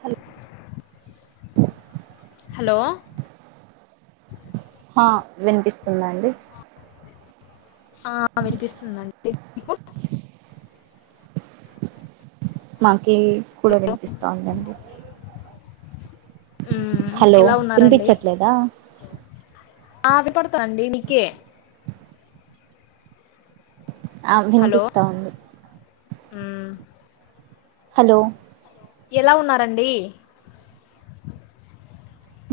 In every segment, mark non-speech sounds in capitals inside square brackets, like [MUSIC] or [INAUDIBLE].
హల్ hello ఆ వినిపిస్తుంద అండి ఆ వినిపిస్తుందిండి మీకు మా కి కూడా వినిపిస్తోందండి మ్మ్. హలో ఎలా ఉన్నారండి పినిపించట్లేదా ఆ వినపడతాండి నికే ఆ వినిపిస్తా ఉంది హుమ్ హలో ఎలా ఉన్నారండి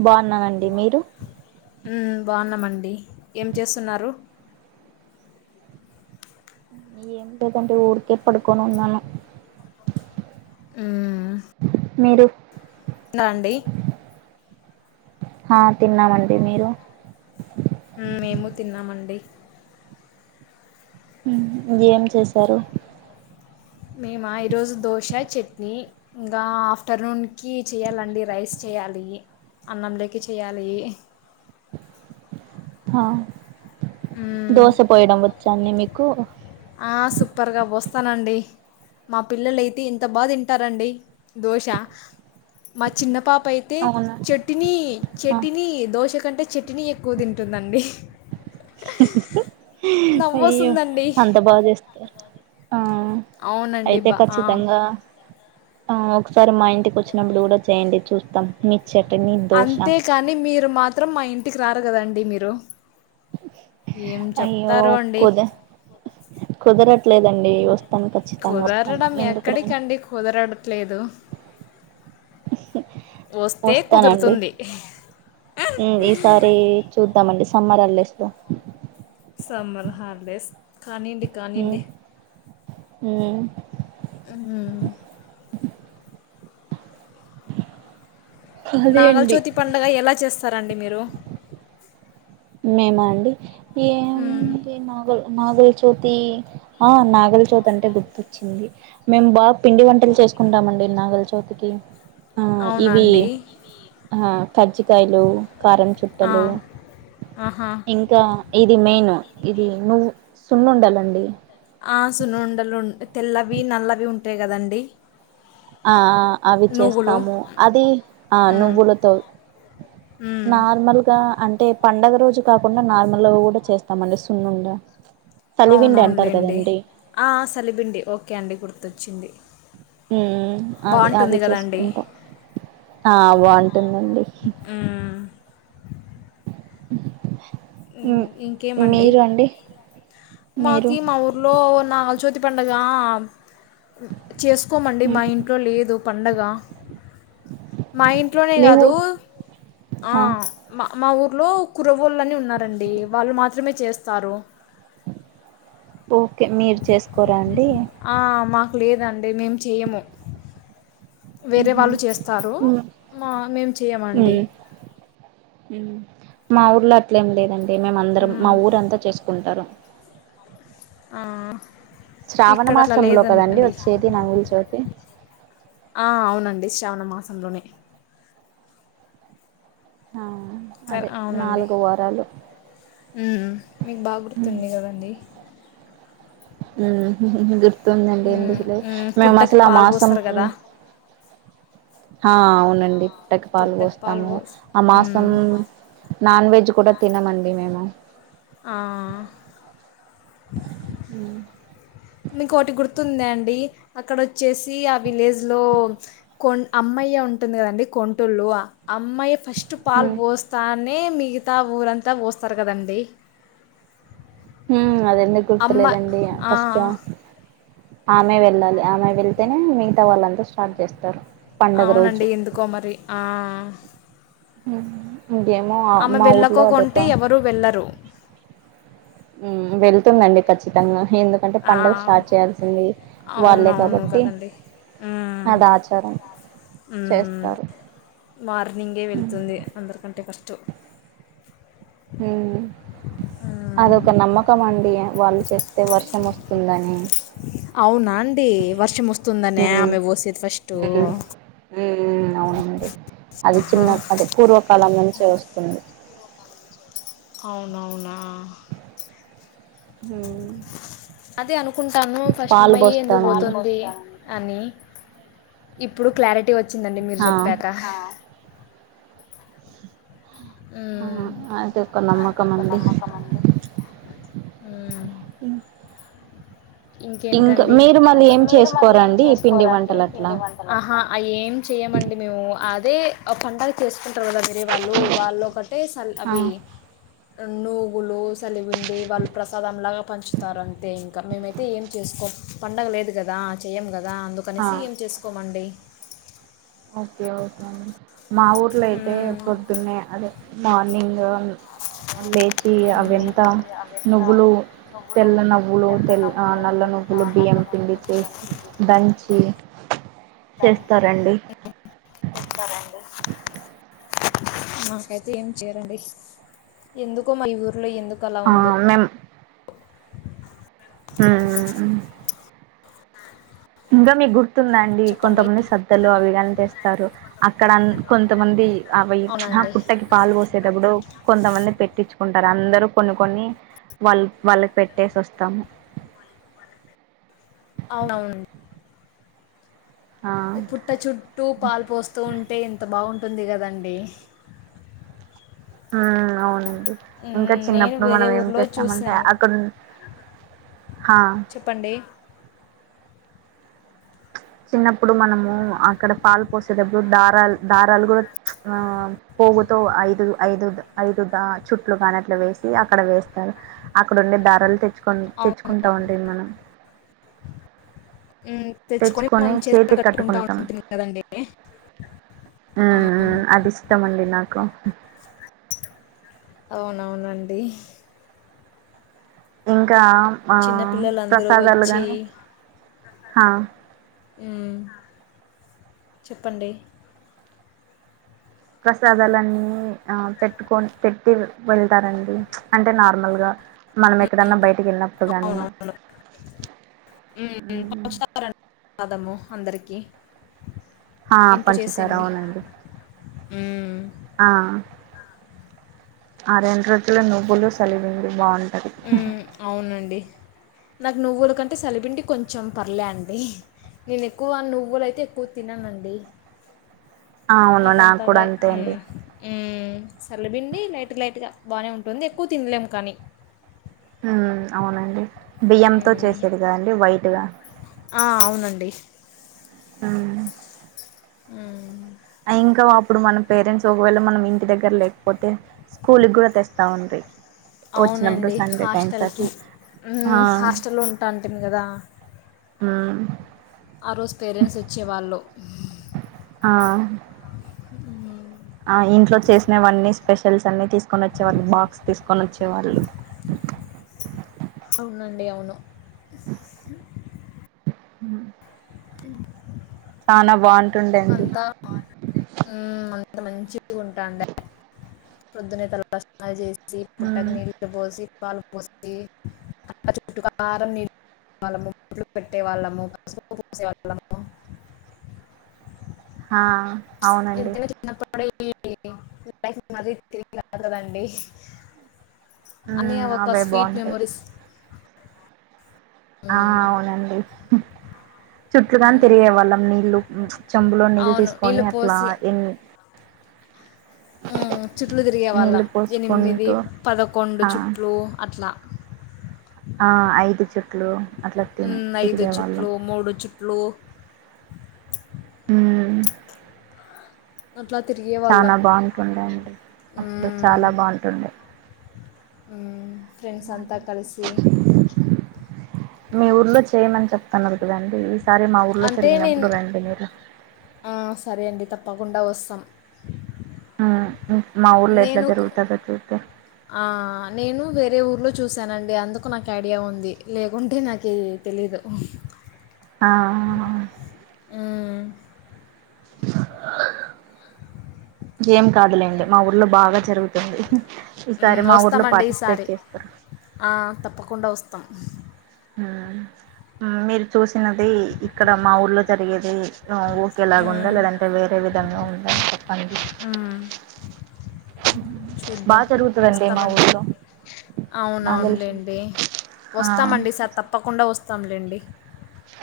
బాగున్నానండి మీరు హుమ్ బాగున్నామండి ఏం చేస్తున్నారు ఏం లేదండి ఊరికే పడుకొని ఉన్నాను హూ మ్ మీరు నా అండి ఆ తిన్నామండి మీరు హుమ్ మేము తిన్నామండి హు ఏం చేశారు మేమా ఈరోజు దోశ చట్నీ ఇంకా ఆఫ్టర్నూన్ చేయ్యాలండి రైస్ చేయాలి అన్నంలేకీ చేయాలి హా మ్మ్. దోశ పోయడం వచ్చా అండి మీక్ కు ఆ సూపర్గా పోస్తానండి మా పిల్లలు అయితే ఇంత బాగా తింటారండి దోశ మా చిన్న పాప్ అయితే అవునా చెట్టిని హా చెట్టిని దోష ఎందుకంటే చట్టునీ ఎక్కువ తింటుందండి నవ్వు అయ్యో వస్తుందండి అంత బా చేస్తారా ఆ అవునండి అయితే బా ఆ. ఖచ్చితంగా ఆ ఒకసారి మా ఇంటికి వచ్చినప్పుడు కూడా చేయండి చూస్తాం మీ చట్నీ దోశ అంతేకాని మీరు మాత్రం మా ఇంటికి రారు కదండి మీర్ రు అయ్యో అండి కుద కుదరట్ లేదండి వస్తాను ఖచ్చితంగా వస్తాను కుదరడం ఎందుకు రాను ఎక్కడికండి కుదరట్లేదు వస్తే వస్తానండి కుదురుతుంది హు ఈసారి చూద్దామండి సమ్మర్ హాలిడే రా సమ్మర్ హాలిడేస్ కానీడి కానీడి హ అ అదే అండి నాగలచోతి పంండగ ఎలా చేస్త సరే అండి మీరు మేమ అండి ఏ మ్మ్. మగలు నాగలచవితి ఆ నాగలచోతి అంటే గుర్తొచ్చింది మేము బాగా పిండి వంటలు చేసుకుంటామండి నాగలచౌతికి అవునా ఇవి అండి తజి కాయలు కారం ఆ. చుట్టలు ఆహా ఇంకా ఇది మెయిన్ ఇది నువ్వు సున్ను ఉండాలండి ఆ సునుండలు తెల్లవి నల్లవి ఉంటాయి కదండీ ఆ అవి చేస్తాము అది ఆ మ్మ్, నువ్వులతో మ్మ్. నార్మల్గా అంటే పండగ రోజు కాకుండా నార్మల్ కూడా చేస్తామండి సున్ను ఉండ అవునవునులేండి సలిబండి ఓకే అండి కుర్తు తొచ్చింది అవి అవి చేసుకుంటాం ఆ బాగుంటుందండి మ్మ్. ఉమ్ ఇంకేమండి మీరు అండి మీరు మాకి మా ఊర్లో నాలుగు చ్యోతి పండగ చేసుకోమండి మా ఇంట్లో లేదు పండగ ఇట్లో మీవు లో కురబోలుని ఉన్నారు టండి వాళ్ళు మాత్రమే చేస్తారు ఓకే మీరు చేసుకోరాండి ఆ మాకు లేదండి మేము చేయము వేరే ఉహు వాళ్ళు చేస్తారు ఉమ్ మా మేము చేయమండి ఉమ్ మా ఊర్లో అట్లేం లేదన్ అదే మేమందరం మా మ్మ్. ఊరంతా చేసుకుంటారు ఆ శ్రావణ ఇక్కడ అట్లా మాసంలో కదండి లేదండి వచ్చేది నగుల చవితి ఆ, అవునండి శ్రావణ మాసంలోనే ఆ సరే అదే అవునండి. నాలుగు వారాలు హు మీకు బాగా గుర్తుండే కదండడి. హుహు గు గుర్తుంది అండి మ్మ్, ఎందుకలే మ్మ్. మేము పుట్టకి అసలు ఆ పాలు మాసం పోస్తారు కదా ఆ అవునండి. [UNINTELLIGIBLE] పుట్టకి పాలు పోస్తాము ఆ మాసం నాన్ వెజ్ కూడా తినమండి మేము ఆ. హు మీకోటి గుర్తుంద అండి అక్కడ వచ్చేసి ఆ విలేజ్లో కొం అమ్మయ్య ఉంటుంది కదండడి కొంటూళ్ళు అమ్మయ్య ఫస్ట్ ఫస్ట్ పాల్ పోస్తానే మీ మిగితా ఊరంతా పోస్తారు కదండి. హు అదే ఎందుకు అమ్మ గుర్తులేదండి ఆ, ఫస్ట్ ఆమె వెళ్ళాలి. ఆమె వెళ్తేనే మిగతావాలంత స్టార్ట్ చేస్తారు. పండగ రోజు అవునండి ఎందుకో మరి ఆ హు ఆమె వెళ్ళకో కొంటే ఎవరూ వెళ్ళరు. హు వెళ్తుందండి ఖచ్చితంగా ఎందుకంటే ఆ పండుగ స్టార్ట్ చేయాల్సింది అవున వాళ్ళే అవును కాబట్టి కదండీ అది ఆచారం హుహు చేస్తారు మార్నింగే వెళ్తుంది. అందరికంటే ఫస్ట్ త్త [UNINTELLIGIBLE] హు అది ఉమ్. ఒక నమ్మకం మండి వాళ్ళు చేస్తే వర్షం వస్తుందని అవునా అండి వర్షం వస్తు హు హు హు అవునండి అది ఆహా చిన్న అది పూర్వకాలం నుంచే వస్తుంది. అవునవునా ఉమ్ అదే అనుకుంటాను ఫస్ట్ పాలు అమ్మయ్యే ఎందుకు పోస్తామండి పోతుంది అని ఇప్పుడు క్లారిటీ వచ్చి వచ్చిందండి మీరు ఆ చెప్పాక హు ఆ అది ఒక నమ్మకం అదొక అండి నమ్మకం ఊ అ ఇంకేంటండి ఇంకా ఏం మీరు మళ్ళీ ఏం చేసుకోరండి పిండి చేసుకోరండి వంటలు అట్లా పిండి వంట ఆహా ఏం చేయ్యమండి మేము అది ర అ ఫడా చేసు కుంటారు తరి వాళ్ళు వాళ్ ఒకటే స ఆ అవి నువ్లు సలిపిండి వాళ్ళు ప్రసాదంలాగా పంచుతారు అంతే ఇంకా మేమైతే అయితే ఏం చేసుకో పండగ లేదు కదా చెయ్యము కదా కదా అందుకనేసి ఆ ఏం చేసుకోమండి ఓకే ఓకే అండి మా ఊర్లో అయితే మ్మ్ పొద్దున్న అదే మార్నింగ్ లేచి అవి మ్మ్ ఎంత నువ్వులు తెల్లనవ్వులు తెల్ నల్ల నువ్వులు బియ్యం పిండి చేసి దంచి చేస్తారండి చెారండి నాకైతే ఏం చేయరండి ఎందుకో మా ఊరు అట్లో ఎందుకు అలా ఆ ఉందో ఆ ఇంకా మీ గుతు స్తుందండి చెప్పండి కొంతమంది స్రద్దలు అవిగానీ తెస్తారు అక్కడ కొంతమంది అవి ప్చ్ హ అవునండి పుట్టకి పాలు పోసేటప్పుడు కొంతమంది పెట్టించుకుంటా అందరూ కొన్ని కొన్ని వాళ్ళు వాళ్ళకి పెట్టేసి వస్తాము అవునవును ఆ పుట్ట చుట్టూ పాలు పోస్తూ ఉంటే ఎంత బాగుం ఉంటుంది కదండి ఊ అవును ఇంక మ్మ్, నేను చిన్నప్పుడు వేరే మనం ఏం ఊర్లో చేస్తామంటే చూశాను అక్కడ ఉన్ హ చెప్పండి చిన్నప్పుడు మనము అక్కడ పాలు పోసేటప్పుడు దారాలు దారాలు కూడా ఊ పోగుతో ఐదు ఐదు ఐదు ద చుట్లు కాని అట్ల వేసి అక్కడ వేస్తారు అక్కడ ఉండే దారాలు తెచ్చుకు తె అవును తెచ్చుకుంటా ఉండేది మనం హుమ్ తెచ్చుకొని మనం చీరకి చేతికి కట్టుకుంటా కట్టుకుంటాం ఉండేది కదండి ఆ ఉమ్ ఉమ్ అది ఇష్టం అండి నాకు అవునవునండి ఇంకా ఆ చిన్నపిల్లలందరూ ప్రసాదాలు వచ్చి గానీ హా ఊ చెప్పండి ప్రసాదాలన్నీ ఆ పెట్టుకొని పెట్టి వెళ్తరండి అంటే నార్మల్గా మనం ఎక్కడన్నా బయటకి వెళ్ళినప్పుడు కానీ అవునవును మ్మ్, పంచుతారండి ప్రసాదము అందరికీ ఆ ఇంట్లో పంచుతరు చేసింది అవునండి మ్మ్. ఆ ఆ రెండు రోజులు నువ్వులు సలివిడులు బాగుంటది ఉమ్ అవునండి నాకు నువ్వుల కంటే సలిబిండి కొంచెం పర్లే అండి నేను ఎక్కువ నువ్వులయితే ఎక్కువ తిననండి ఆ అవును నాకు కూడా నాకంతగె అంతే అండి ఉమ్ ఊ సల్లిబిండి లైట్ లైట్గా బాగనే ఉంటుంది ఎక్కువ తినలేము కానీ ఉమ్ అవునండి బియ్యంతొ హ్మ్. చేసేది గదండి వైట్గా ఆ! అవునండి. ఊ ఊహ్ ఆ ఇంక అప్పుడు మన పేరెంట్స్ ఒకవేళ మనం ఇంటి దగ్గర్లేకపోతే స్కూల్ గూడా తెస్తావుంది అవునండి హాస్టల్ కి ఆ ఉమ్ హాస్టల్ లో ఉంటాంటిమి కదా ఊహ్ ఆ రోజ్ పేరెంట్స్ వచ్చే వాళ్ళు ఆహ్ ఆ ఇంట్లో చేసినవన్నీ స్పెషల్స్ అన్నీ తీసుకొని వచ్చేవాళ్ళు బాక్స్ తీసుకొని వచ్చేవాళ్ళు అవునండి అవును హుమ్ ఇ న బాన్ అంతా ఉమ్ అంత మంచి ఉంటాండె పొద్దునయితె చేసి జీ పుట్టక్ నీల్ బోసి పాలు పోసి అ చుట్టు కారం నీళ్ముట్లు పెట్టే వాళ్ళ ముసుపు పూసేవాళ్ళము హా అవునండి అప్పుడు ఈ మరి తిరిగినార్ కదండి అన్యయ్య మ్ ఒక అవే స్వీట్ బాగుంటాయి మెమొరీస్ ఆ అవునండి చుట్లు గని తిరిగే వాళ్ళం నీళ్ళు చెంబులో నీళ్ళు తీసుకొని అట్లా ఎ ఉమ్చుట్లు తిరిగేవాళ్ళం నీళ్ళు ఎనిమిది పోసుకుంటూ పదకొండు ఆ చుట్లు అట్లా ఆ ఐదు చుట్ట పలో ఐదు చెుట్లు మూడు చెుట్లు ఉమ్ అట్లా తిరిగే చాల వాళ్ళం బాంటుండే అండి అప్పుడు చాలా బాగుంటుండే ఉమ్ ఫ్రెండ్స్ అంతా కలిసి మీ ఊర్లో చేయమని చెప్తున్నారు కదండి సరే మా ఊర్లో అంటే నేను జరిగినప్పుడు రండి మీరు సరే అండి తప్పకుండా వస్తాం ఆ మా ఊర్లో ఎట్లా నేను జరుగుత క జరుత అలు చూశానండి అందుకు నాకు ఐడియా ఉంది లేకుంటే నాకు తెలీదు ఆ ఏం కాదులేండి మా ఊర్లో బాగా జరుగుతుంది ఈసారి మా ఊర్లో వస్తామండి పార్టిసిపేట్ ఈసారి చేస్తారు తప్పకుండా వస్తా మొత్తం మీరు చూసినది ఇక్కడ మా ఊర్లో జరిగేది ఓకేలాగా ఉందా లేదంటే వేరే విధంగా ఉందాని చెప్పండి చూద్దాం బాగా జరుగుతుందండి మా వస్తామండి ఊర్లో నాకు అవునవునులేండి తెలిసి ఆ వస్తామండి సార్ తప్పకుండా వస్తా తమ్లండి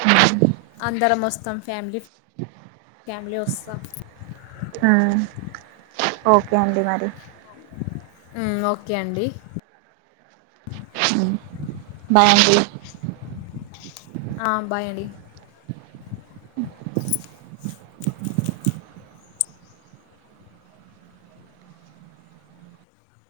ఉహ్ హ్మ్ అందరం వస్తాం ఫ్యామిలీ ఫ్యామిలీ వస్తా మ్ ఓకే అడి మరి ఓకే అండి బయండి ఆ బాయ్ అండి